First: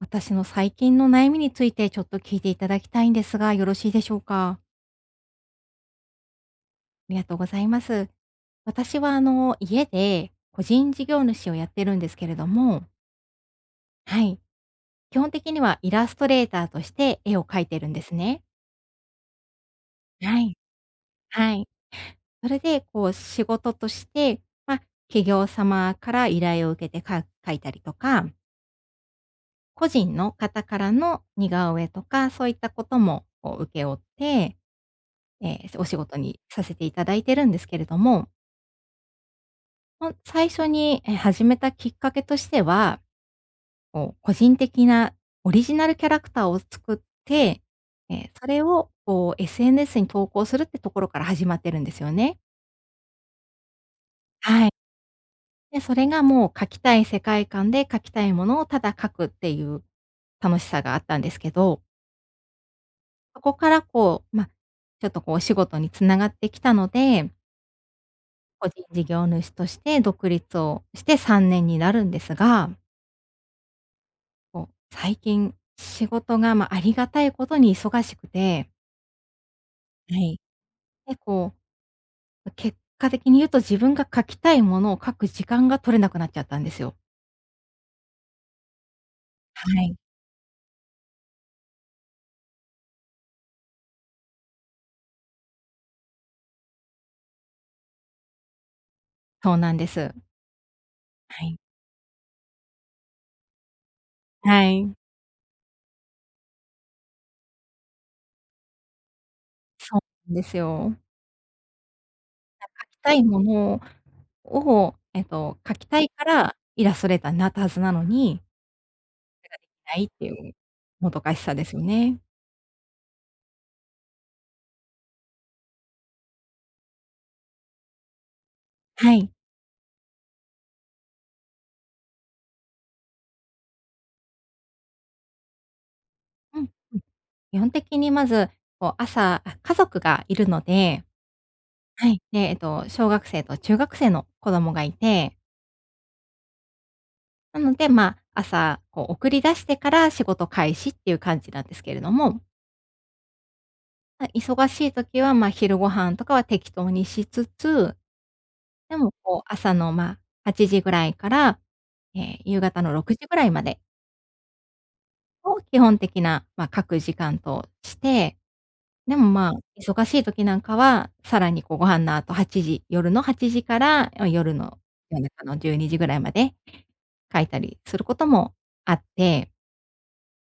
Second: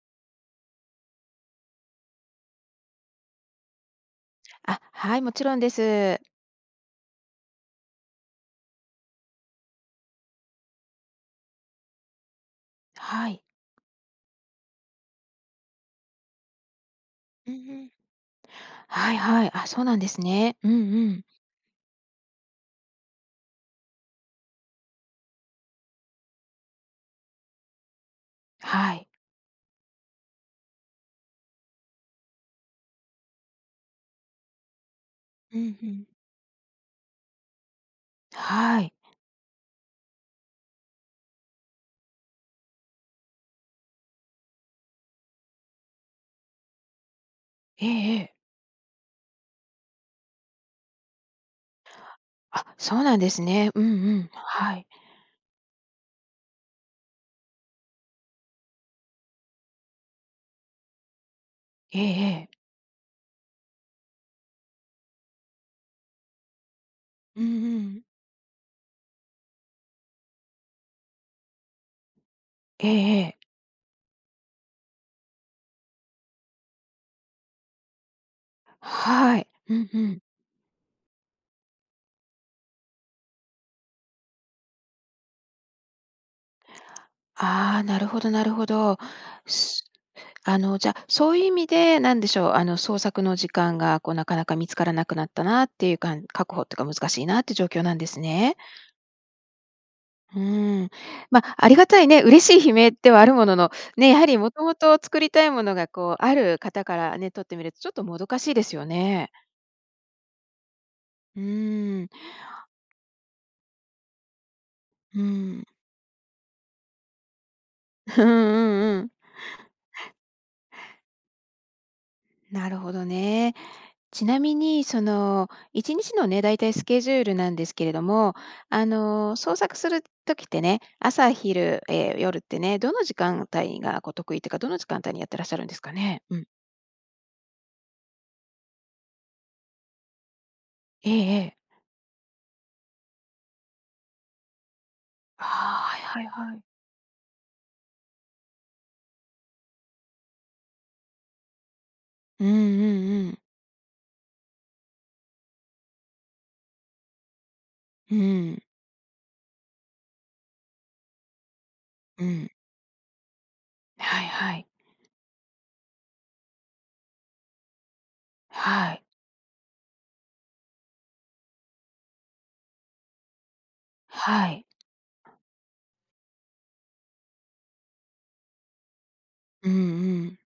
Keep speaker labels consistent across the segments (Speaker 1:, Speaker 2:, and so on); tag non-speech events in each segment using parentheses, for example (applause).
Speaker 1: 私の最近の悩みについてちょっと聞いていただきたいんですが、よろしいでしょうか？
Speaker 2: あ、はい、もちろんです。
Speaker 1: ありがとうございます。私は、あの、家で個人事業主をやってるんですけれども。
Speaker 2: はい。
Speaker 1: はい。基本的にはイラストレーターとして絵を
Speaker 2: うんう
Speaker 1: 描いてる
Speaker 2: ん。
Speaker 1: んですね。
Speaker 2: はいはい。あ、そうなんです
Speaker 1: は
Speaker 2: ね。
Speaker 1: い。
Speaker 2: うんうん。
Speaker 1: はい。それで、こう、仕事として、ま、企業様から依頼を受けてか描いたりとか。
Speaker 2: はい。
Speaker 1: 個人の方からの似顔絵とか、そういったことも、こう、請け負って、え
Speaker 2: う
Speaker 1: え、
Speaker 2: ん、
Speaker 1: お
Speaker 2: ふ
Speaker 1: 仕
Speaker 2: ん。
Speaker 1: 事にさせて頂いているんですけれども。
Speaker 2: はい。
Speaker 1: ほん最初に、え、始めたきっかけとしては、こう、個人的なオリジナルキャラクターを作って、
Speaker 2: ええ
Speaker 1: ええ、
Speaker 2: ええ。
Speaker 1: それを、こう、SNS に投稿するってところから始まってるんですよね。
Speaker 2: あ、そうなんですね。うんうん、
Speaker 1: はい。
Speaker 2: はい。
Speaker 1: で、それがもう描きたい世界観で書きたいものをただ描くっていう楽しさがあったんですけど。
Speaker 2: ええええ。
Speaker 1: そこからこう、ま、ちょっとこうお仕事に繋がってきたので
Speaker 2: うんうん。
Speaker 1: 個人事業主として、独立をして3年になるんですが
Speaker 2: ええええ。
Speaker 1: こう、最近仕事が、まあ、ありがたいことに忙しくて
Speaker 2: はい。うんう
Speaker 1: は
Speaker 2: ん。
Speaker 1: い。結構、ま、結果的に言うと、自分が描きたいものを描く時間が取れなくなっちゃったんですよ。
Speaker 2: ああ、なるほどなるほど。
Speaker 1: は
Speaker 2: す
Speaker 1: い。
Speaker 2: あの、じゃあ、そういう意味でなんでしょう、あの、創作の時間がこうなかなか見つからなくなったなっていうかん確保とか難しいなっていう状況なんですね。
Speaker 1: そうなんです。
Speaker 2: うん。ま、
Speaker 1: はい。
Speaker 2: ありがたいね、嬉しい悲鳴ではあるものの、ね、やはりもと
Speaker 1: は
Speaker 2: もと
Speaker 1: い。
Speaker 2: 作りたいものがこうある方からね、とってみるとちょっともどかしいですよね。
Speaker 1: そうですよ。
Speaker 2: うん。
Speaker 1: (unintelligible) 描きたいものを、
Speaker 2: う
Speaker 1: えっと、
Speaker 2: ん。
Speaker 1: 描きたいからイラストレーターになったはずなの
Speaker 2: うん
Speaker 1: に、
Speaker 2: うんうん。
Speaker 1: それができないっていうもどかしさですよね。
Speaker 2: なるほどね。ちなみにその一日のね、大体スケジュールなんですけれども、あ
Speaker 1: はい。
Speaker 2: の、創作する時ってね、朝昼、え、夜ってね、どの時間帯がこう得意っていうか、どの時間帯にやってらっしゃるんですかね。うん。
Speaker 1: うん、うん。基本的にまず、こう朝あ、家族がいるので
Speaker 2: ええええ。
Speaker 1: はい、で、えっと、小学生と中学生の子供がいて
Speaker 2: ああ、はいはいはい。
Speaker 1: なので、ま、朝、こう、送り出してから仕事開始っていう感じなんですけれども。
Speaker 2: うんうんうん。
Speaker 1: ま、忙しい時は、ま、昼ご飯とかは適当にしつつ、
Speaker 2: うーん。
Speaker 1: でも、こう、朝の、まあ、8時ぐらいから、え
Speaker 2: う
Speaker 1: え、
Speaker 2: ん。
Speaker 1: 夕方の6時ぐらいまで
Speaker 2: はいはい。
Speaker 1: を、基本的な、まあ、書く時間として、
Speaker 2: はい。
Speaker 1: でも、まあ、忙しい時なんかは、さらに、こう、ご飯の後8時、夜の8時から、
Speaker 2: は
Speaker 1: 夜
Speaker 2: い。
Speaker 1: の、夜中の12時ぐらいまで書いたりすることもあって。
Speaker 2: うんうん。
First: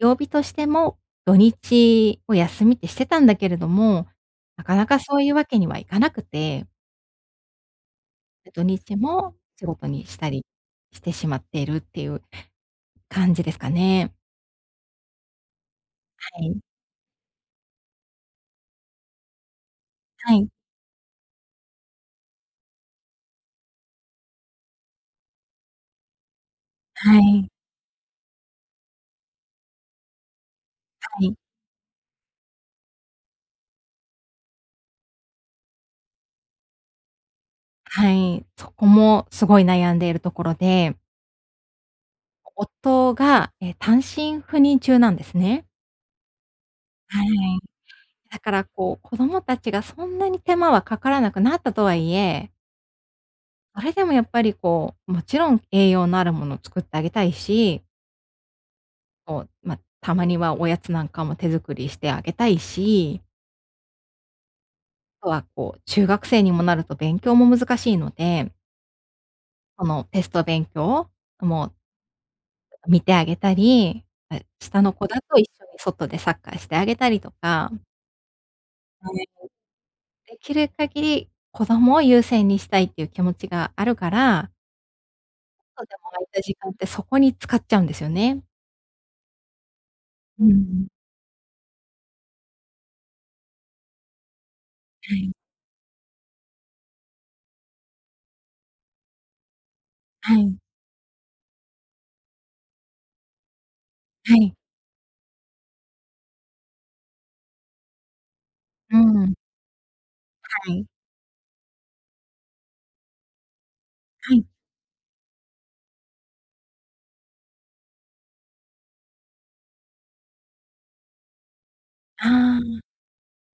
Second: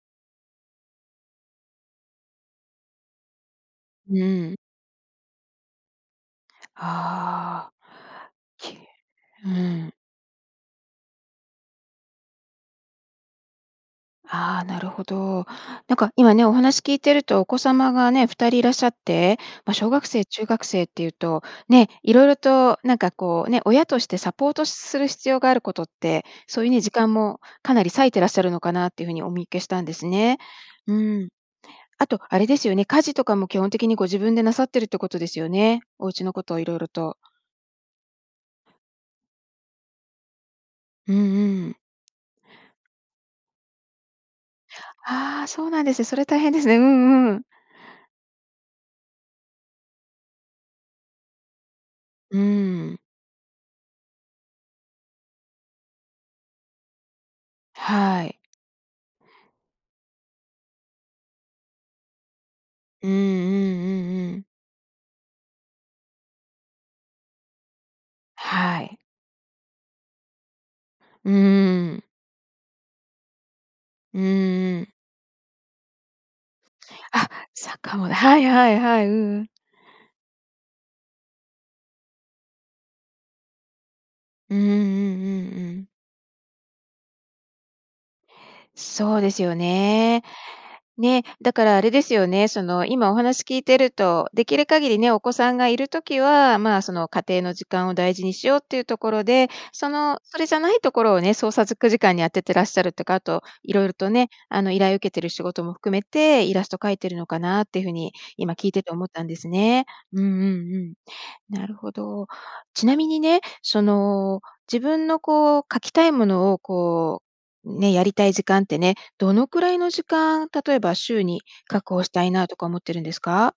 Speaker 1: 曜日としても、土日を休みってしてたんだけれども、
Speaker 2: うん。
Speaker 1: なかなかそういうわけにはいかなくて
Speaker 2: ああ。
Speaker 1: で、土
Speaker 2: け。
Speaker 1: 日も
Speaker 2: う
Speaker 1: 仕
Speaker 2: ー
Speaker 1: 事
Speaker 2: ん。
Speaker 1: にしたり、してしまっているっていう感じですかね。
Speaker 2: ああ、なるほど。なんか、今
Speaker 1: は
Speaker 2: ね、お
Speaker 1: い。
Speaker 2: 話聞いてると、お子様がね、2人いらっしゃって、ま、小学生
Speaker 1: は
Speaker 2: 中
Speaker 1: い。
Speaker 2: 学生っていうと、ね、色々と、なんかこうね、親としてサポートする必要があることって、それに時間
Speaker 1: は
Speaker 2: も
Speaker 1: い。
Speaker 2: かなり割いてらっしゃるのかなっていう風にお見受けしたんですね。う
Speaker 1: は
Speaker 2: ーん。
Speaker 1: い。
Speaker 2: あと、あれですよね、家事とかも基本的にご自分でなさってるってことですよね。お家のこと色々と。
Speaker 1: はい、そこもすごい悩んでいるところで
Speaker 2: うんうん。
Speaker 1: お夫が、え、単身赴任中なんです
Speaker 2: ああ、そ
Speaker 1: ね。
Speaker 2: うなんです、それ大変ですね。う
Speaker 1: は
Speaker 2: ん
Speaker 1: い。
Speaker 2: うん。
Speaker 1: だからこう、子供たちがそんなに手間はかからなくなったとはい
Speaker 2: う
Speaker 1: え
Speaker 2: ーん。
Speaker 1: あれでもやっぱりこう、もちろん栄養のあるものを作ってあげたいし
Speaker 2: はい。
Speaker 1: こう、ま、たまにはおやつなんかも手作りしてあげたい
Speaker 2: うんうん
Speaker 1: し
Speaker 2: うんうん。
Speaker 1: とはこう中学生にもなると勉強も難しいので
Speaker 2: はい。
Speaker 1: そのテスト勉強
Speaker 2: うー
Speaker 1: をも
Speaker 2: ん。
Speaker 1: う見てあげたり、
Speaker 2: うん
Speaker 1: まあ、
Speaker 2: う
Speaker 1: 下
Speaker 2: ん。
Speaker 1: の子だと一緒に外でサッカーしてあげたり
Speaker 2: あ、
Speaker 1: とか。
Speaker 2: サ
Speaker 1: う
Speaker 2: ッ
Speaker 1: ん。
Speaker 2: カーもではいはいはい、うん
Speaker 1: (unintelligible)
Speaker 2: うん。
Speaker 1: できる限り、子供を優先にしたいっていう気持ちがあるから
Speaker 2: ううんうんうんう
Speaker 1: ちょっと
Speaker 2: ん。
Speaker 1: でも空いた時間ってそこに使っちゃうんですよね。
Speaker 2: そうですよね。
Speaker 1: うんうん。
Speaker 2: ね、だからあれですよね、その今お話聞いてると、できる限りね、
Speaker 1: は
Speaker 2: お
Speaker 1: い。
Speaker 2: 子さんがいる時はまあ、その家庭の時間を大事にしようっていうところで、その
Speaker 1: は
Speaker 2: それじ
Speaker 1: い。
Speaker 2: ゃないところをね、創作時間に当ててらっしゃるとか、あと色々とね、
Speaker 1: はい。
Speaker 2: あの依頼を受けてる仕事も含めて、イラスト描いてるのかなっていう風に、今聞いてて
Speaker 1: うー
Speaker 2: 思ったん
Speaker 1: ん。
Speaker 2: ですね。うんうん
Speaker 1: はい。
Speaker 2: うん。なるほど。ちなみにね、そ
Speaker 1: は
Speaker 2: の、
Speaker 1: い。
Speaker 2: 自分のこう描きたいものをこうね、やりたい時間ってね、どのくらいの時間、例えば週に確保した
Speaker 1: あ
Speaker 2: いなとか思
Speaker 1: あ。
Speaker 2: ってるんですか？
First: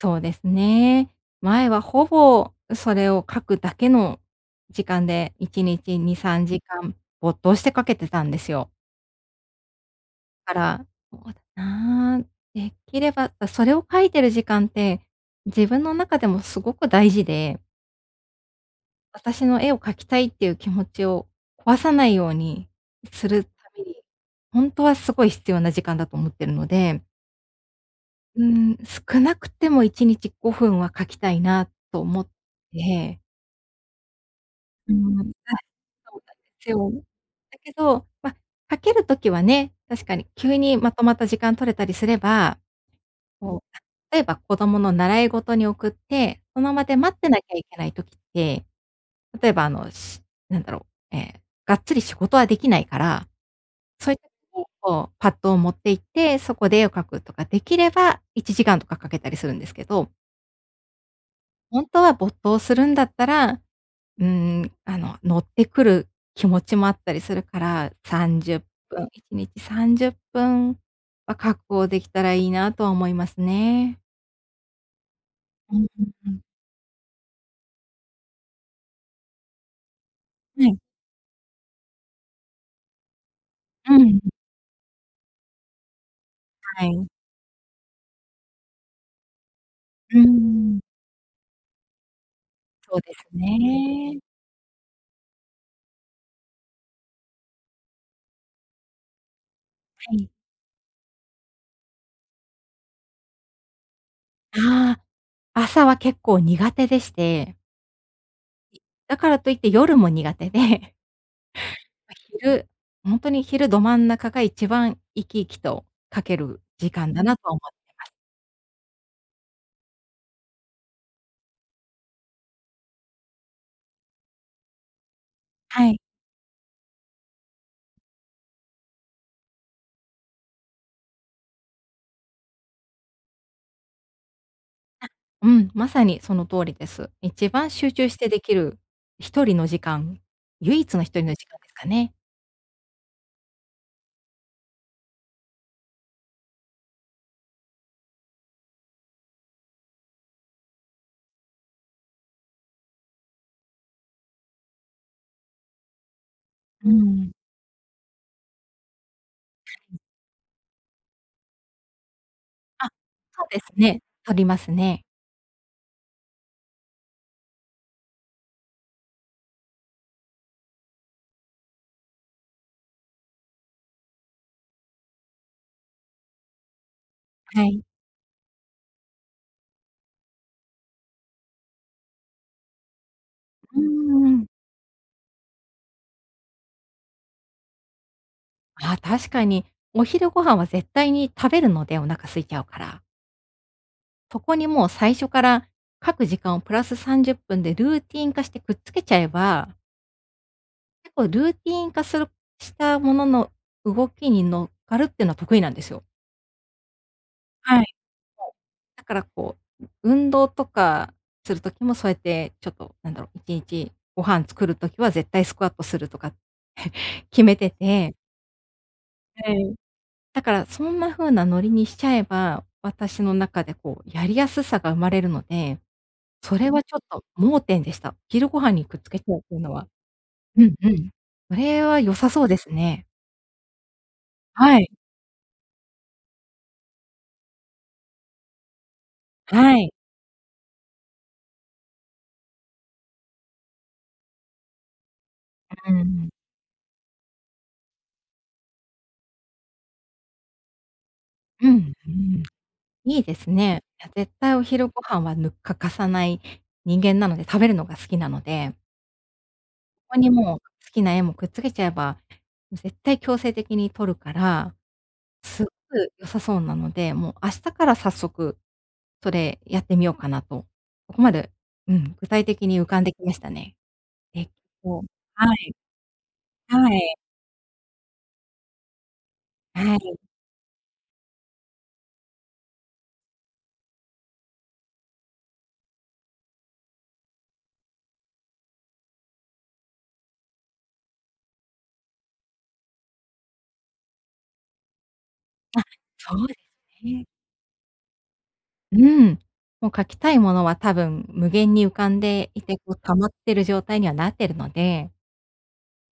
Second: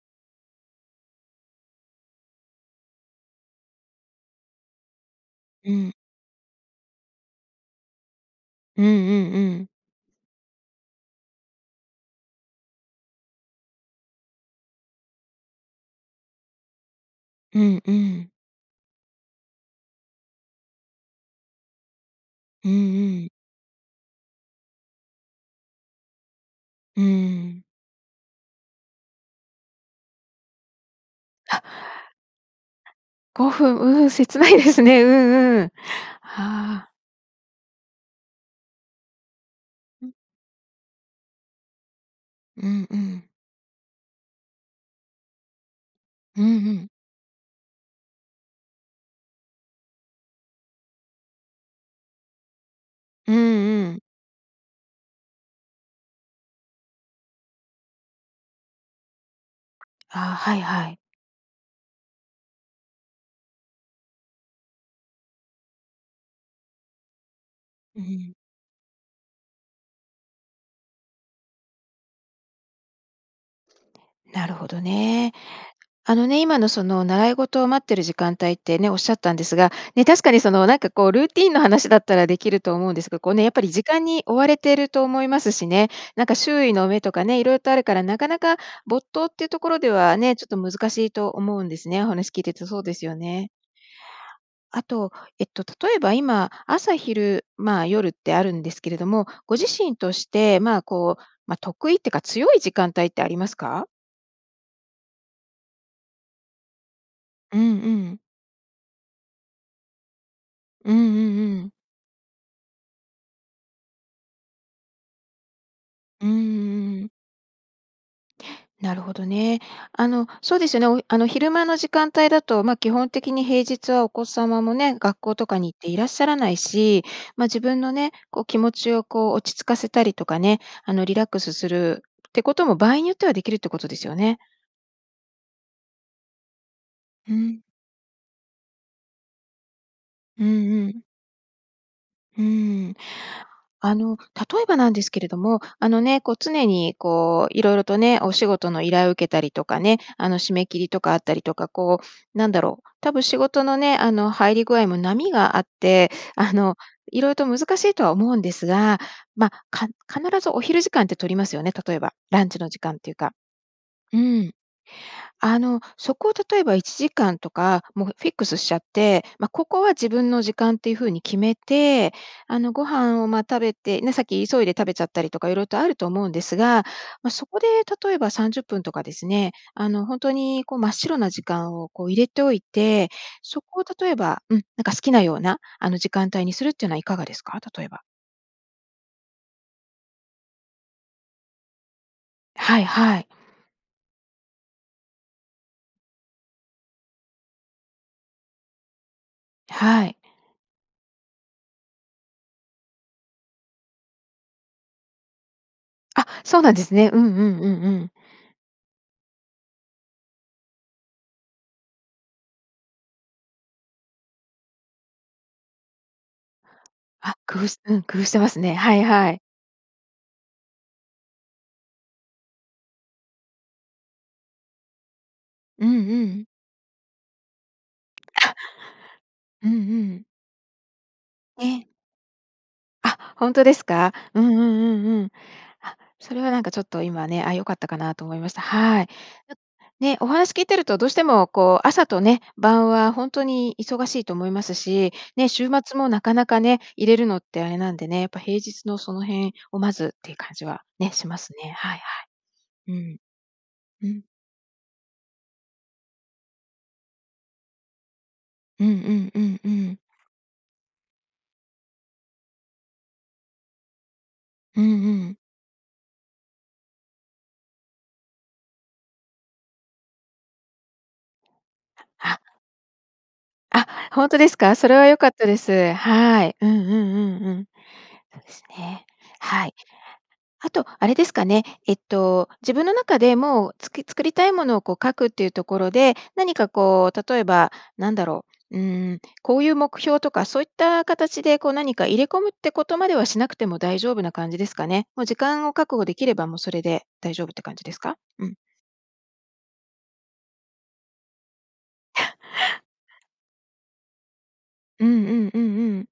Speaker 1: そうですね。前はほぼそれを描くだけの時間でいち
Speaker 2: う
Speaker 1: に
Speaker 2: ん。
Speaker 1: ち2、3時間、没頭して描けてたんですよ。
Speaker 2: うんうんうん。
Speaker 1: だから、(unintelligible) なあんできれば、そそれを書いてる時間って、自分の中でもすごく大事
Speaker 2: う
Speaker 1: で。
Speaker 2: んうん。
Speaker 1: 私の絵を描きたいっていう気持ちを壊さないよう
Speaker 2: う
Speaker 1: に
Speaker 2: んうん。
Speaker 1: するために、ほんとはすごい必要な時間だと思ってるの
Speaker 2: う
Speaker 1: で。
Speaker 2: ーん。
Speaker 1: うーん、少なくても1日5分は描きたい
Speaker 2: は。
Speaker 1: なと思って。
Speaker 2: 5分、うん、切ないです
Speaker 1: うー
Speaker 2: ね。う
Speaker 1: ん。あ、
Speaker 2: んうん。
Speaker 1: そうなんです
Speaker 2: は
Speaker 1: よ。
Speaker 2: あ。
Speaker 1: だけど、ま、描ける時はね、確
Speaker 2: うん。
Speaker 1: かに急にまとまった時間取れたりすれば、
Speaker 2: うんうん。
Speaker 1: そう、例えば子供の習い事に送っ
Speaker 2: う
Speaker 1: て、
Speaker 2: ん
Speaker 1: そ
Speaker 2: う
Speaker 1: の場
Speaker 2: ん。
Speaker 1: で待ってなきゃいけない時って、例えば、あの、しなんだろう、ええ、がっつり仕事はできないから、
Speaker 2: うんうん。
Speaker 1: そういった (unintelligible) こう、パットを持って行って、そこで絵を描くとかできれば1時間とか描けたりするんですけど。
Speaker 2: ああ、はいはい。
Speaker 1: 本当は没頭するんだったら、うーん、あの、乗ってくる気持ちもあったりするから、
Speaker 2: うう
Speaker 1: さ
Speaker 2: ん。
Speaker 1: んじゅっぷん、1日30分は確保できたらいいなとは思いますね。
Speaker 2: なるほどね。
Speaker 1: うんうん
Speaker 2: あの
Speaker 1: うん。
Speaker 2: ね、今の、その、習い事を待ってる時間帯ってね、おっしゃったんですが、ね、確かに、そ
Speaker 1: は
Speaker 2: の、な
Speaker 1: い。
Speaker 2: んか、こう、ルーティーンの話だったらできると思うんですが、こう、ね、やっぱり時
Speaker 1: う
Speaker 2: 間
Speaker 1: ん。
Speaker 2: に追われてると思いますしね。なんか、周囲
Speaker 1: は
Speaker 2: の目
Speaker 1: い。
Speaker 2: とかね、色々とあるからなかなか没頭っていうところで
Speaker 1: う
Speaker 2: は
Speaker 1: ー
Speaker 2: ね、ちょっと
Speaker 1: ん。
Speaker 2: 難しいと思うんですね、お話聞いてるとそうで
Speaker 1: そう
Speaker 2: す
Speaker 1: で
Speaker 2: よ
Speaker 1: す
Speaker 2: ね。
Speaker 1: ね。
Speaker 2: あと、えっと、例えば今、朝昼、まあ、夜ってあるんですけれども、ご自身と
Speaker 1: は
Speaker 2: し
Speaker 1: い。
Speaker 2: て、まあ、こう、ま、得意ってか強い時間帯ってありますか？
Speaker 1: ああ。朝は結構苦手でし
Speaker 2: う
Speaker 1: て
Speaker 2: んうん。
Speaker 1: だからといって夜も苦手
Speaker 2: う
Speaker 1: で
Speaker 2: んうんうん。
Speaker 1: ま、昼ほんとに昼ど真ん中が一番生き生きと描
Speaker 2: うーん、う
Speaker 1: ける時
Speaker 2: んうん。
Speaker 1: 間だなと思ってます。
Speaker 2: なるほどね。あの、そうですよね、おあの、昼間の時間帯だと、ま、基本的に平日はお子様もね、学校とかに行って
Speaker 1: は
Speaker 2: い
Speaker 1: い。
Speaker 2: らっしゃらないし、ま、自分のね、こう、気持ちを、こう、落ち着かせたりとかね、あの、リラックスするってことも場合によってはできるってことですよね。
Speaker 1: あ、うん、まさにその通りです。
Speaker 2: ふ
Speaker 1: 一
Speaker 2: ん。
Speaker 1: 番集中してできる一人の時間
Speaker 2: うん
Speaker 1: 唯
Speaker 2: う
Speaker 1: 一
Speaker 2: ん。
Speaker 1: の一人の時間ですかね。
Speaker 2: うーん。あの、例えばなんですけれども、あのね、こう常にこう色々とね、お仕事の依頼を受けたりとかね、あの、締め切りとかあったりとか、こうなんだろう、多分仕事のね、あの、入り具合も波があって、あの、
Speaker 1: うー
Speaker 2: 色
Speaker 1: ん。
Speaker 2: 々と難しいとは思うんですが、ま、か
Speaker 1: うん。
Speaker 2: 必ずお昼時間って取りますよね、例えばランチの時
Speaker 1: あ、
Speaker 2: 間っていうか
Speaker 1: そうですね。
Speaker 2: う
Speaker 1: 取り
Speaker 2: ん。
Speaker 1: ますね。
Speaker 2: あの、そこを例えば1時間とか、もう、フフィックスしちゃって、ま、ここは自分の時間っていう風に決めて、あの、ご飯をまあ、食べてね、さっき急いで食べちゃったりとか色々とあると思うんですが、ま、そこ
Speaker 1: は
Speaker 2: で
Speaker 1: い。
Speaker 2: 例えば30分とかですね、あの、本当にこう真っ白な時間をこう入れておいて、そ
Speaker 1: うー
Speaker 2: こを例えば
Speaker 1: ん。
Speaker 2: うん、なんか好きなような、あの、時間帯にするっていうのはいかがですか？例えば。
Speaker 1: ああ、確かに、お昼ご飯は絶対に食べるので、お腹空いちゃう
Speaker 2: は
Speaker 1: か
Speaker 2: い
Speaker 1: ら。
Speaker 2: はい。
Speaker 1: そこにもう最初から、各時間をプラス30分でルーティン化してくっつけちゃえば
Speaker 2: はい。
Speaker 1: 結構、ルーティン化するしたものの動きに乗っかるっていうのは得意なんですよ。
Speaker 2: あ、そうなんですね。うんうんうん
Speaker 1: はい、そ
Speaker 2: う
Speaker 1: う。
Speaker 2: ん。
Speaker 1: だからこう、運動とかする時もそうやってちょっとなんだろう、いちいち、ご飯作る時は絶対スクワットするとか (chuckles)
Speaker 2: あ、
Speaker 1: 決め
Speaker 2: 工夫
Speaker 1: て
Speaker 2: しうん、
Speaker 1: て
Speaker 2: 工夫してますね。はいはい。
Speaker 1: はい。だから、そんなふうなノリにしちゃえば、私の中でこうやりやすさが生まれるので、
Speaker 2: うんうん。
Speaker 1: それはちょっと盲点でした、昼
Speaker 2: あ。
Speaker 1: ご飯にくっつけちゃうっていう
Speaker 2: うん
Speaker 1: の
Speaker 2: う
Speaker 1: は。
Speaker 2: ん。
Speaker 1: うんうん。そ
Speaker 2: え
Speaker 1: れ
Speaker 2: え。
Speaker 1: は、良さそうですね。
Speaker 2: あ、ほんとですか？うんうん
Speaker 1: はい。
Speaker 2: うん-うん。あ、それはなんかちょっと、今ね、あ、良かったかなと思いました。はい。
Speaker 1: はい。
Speaker 2: ね。お話聞いてるとどうしてもこう、朝とね晩はほんとに忙しいと思いますし、ね、週
Speaker 1: う、う
Speaker 2: 末もな
Speaker 1: ん。
Speaker 2: かなかね、入れるのってあれなんでね、やっぱ平日のその辺をまずっていう感じはね、します
Speaker 1: う
Speaker 2: ね。
Speaker 1: ん。
Speaker 2: はいは
Speaker 1: うーん。
Speaker 2: い。うん。
Speaker 1: いいですね。
Speaker 2: う
Speaker 1: や、
Speaker 2: ん。
Speaker 1: 絶対お昼ご飯は、ぬ欠かさない人間なので。食べるのが好きなので。
Speaker 2: うんうんうんうん。
Speaker 1: ここにもう、好きな絵もくっつけちゃえば絶対強制的にとるから、
Speaker 2: うんうん。
Speaker 1: すごく良さそうなのでもう明日から早速それやってみようかなと。ここまで、うん、具体
Speaker 2: あ。
Speaker 1: 的に浮かんできましたね。
Speaker 2: あ、ほんと
Speaker 1: え
Speaker 2: で
Speaker 1: っ
Speaker 2: すか？それ
Speaker 1: と。
Speaker 2: は良かった
Speaker 1: は
Speaker 2: で
Speaker 1: い。
Speaker 2: す。はい。うんうん
Speaker 1: はい。
Speaker 2: うんうん。そうですね。はい。
Speaker 1: はい。
Speaker 2: あと、あれですかね。えっと、自分の中で、もう、つき作りたいものをこう、描くっていうところで、何かこう、例えばなんだろう、うん、こういう目標とかそういった形で、こう何か入れ込むってことまではしなくても大丈夫な感じですかね。もう、時間を
Speaker 1: あ、
Speaker 2: 確保できれ
Speaker 1: そ
Speaker 2: ば、
Speaker 1: うで
Speaker 2: もうそれ
Speaker 1: す
Speaker 2: で
Speaker 1: ね。
Speaker 2: 大丈夫って感じですか？うん。
Speaker 1: うん。もう、描きたいものは多分無限に浮かんでいて、
Speaker 2: (laughs)
Speaker 1: こう、溜まってる状態にはなってるの
Speaker 2: う
Speaker 1: で
Speaker 2: んうんうんうん。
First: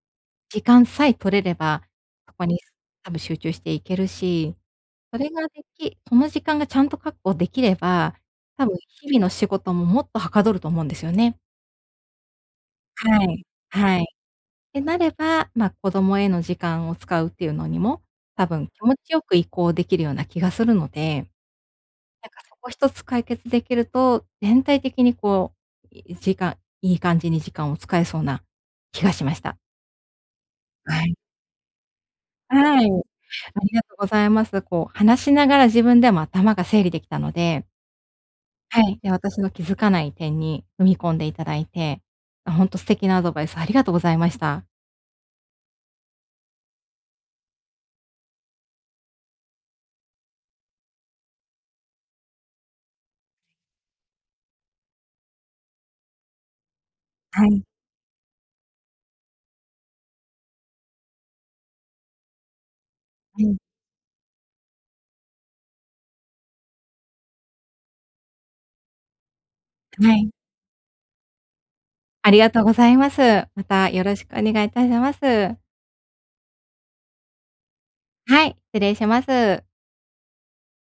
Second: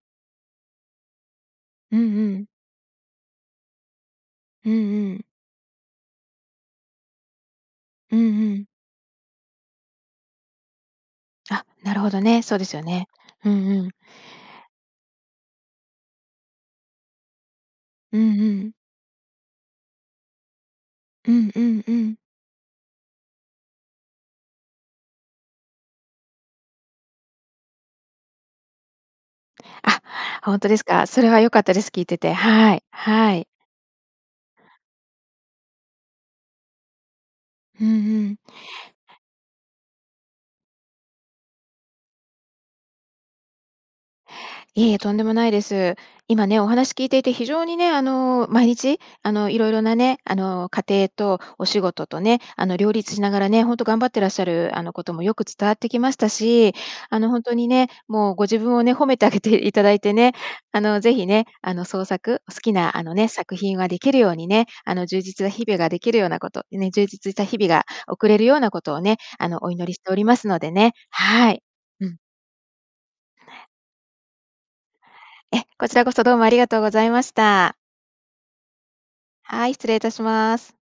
Speaker 1: 時間さえ取れれば、
Speaker 2: うん
Speaker 1: そ
Speaker 2: う
Speaker 1: こ
Speaker 2: ん。
Speaker 1: にす多分集中していけるし、
Speaker 2: うんう
Speaker 1: そ
Speaker 2: ん。
Speaker 1: れができその時間がちゃんと確保できれば、
Speaker 2: うんうん。
Speaker 1: 多分日々の仕事ももっとはかどると思うんですよね。
Speaker 2: あ、なるほどね、そうですよね。
Speaker 1: はい。
Speaker 2: うんうん。(clicks tongue)
Speaker 1: はい。ってなれば、ま、子供への時間を使うっていうのにも、
Speaker 2: うんう
Speaker 1: たぶん
Speaker 2: ん。
Speaker 1: 気持ちよく移行できるような気がするので、
Speaker 2: う
Speaker 1: な
Speaker 2: んうんうん。
Speaker 1: んか、そこ1つ解決できると、全体的に、こう、い1時間いい感じに時間を使えそうな気がしました。
Speaker 2: あ、ほんとです
Speaker 1: は
Speaker 2: か？
Speaker 1: い。
Speaker 2: それは良かったです。聞いてて。は
Speaker 1: は
Speaker 2: い。
Speaker 1: い、あ
Speaker 2: はい。
Speaker 1: りがとうございます。こう、話しながら自分でも頭が整理できたので
Speaker 2: うんうん。
Speaker 1: はい、で、私の気づかない点に踏み込んでいただいて、も、ほんと素敵なアドバイスありがとうございました。
Speaker 2: いいえ、とんでもないです。今ね、お話聞いていて非常にね、あの、毎日、あの、色々なね、あの、家庭とお仕事とね、あの、両立しながらね、本当頑張ってらっしゃる、あの、こともよく伝わってきましたし、あの、本
Speaker 1: は
Speaker 2: 当
Speaker 1: い。
Speaker 2: にね、もうご自分をね、褒めてあげていただいてね、あの、ぜひね、あの、創作好きな、あのね、
Speaker 1: う
Speaker 2: 作
Speaker 1: ん。
Speaker 2: 品ができるようにね、あの、充実な日々ができるようなこと、充実した日々が送れるようなことをね、あのお祈りしてお
Speaker 1: は
Speaker 2: り
Speaker 1: い。
Speaker 2: ますのでね。はい。うん。
Speaker 1: ありがとうございます。ま
Speaker 2: ね。
Speaker 1: たよろしくお願いいたします。
Speaker 2: え、こちらこそ、どうもありがとうございました。
Speaker 1: はい、失礼します。
Speaker 2: はい、失礼いたします。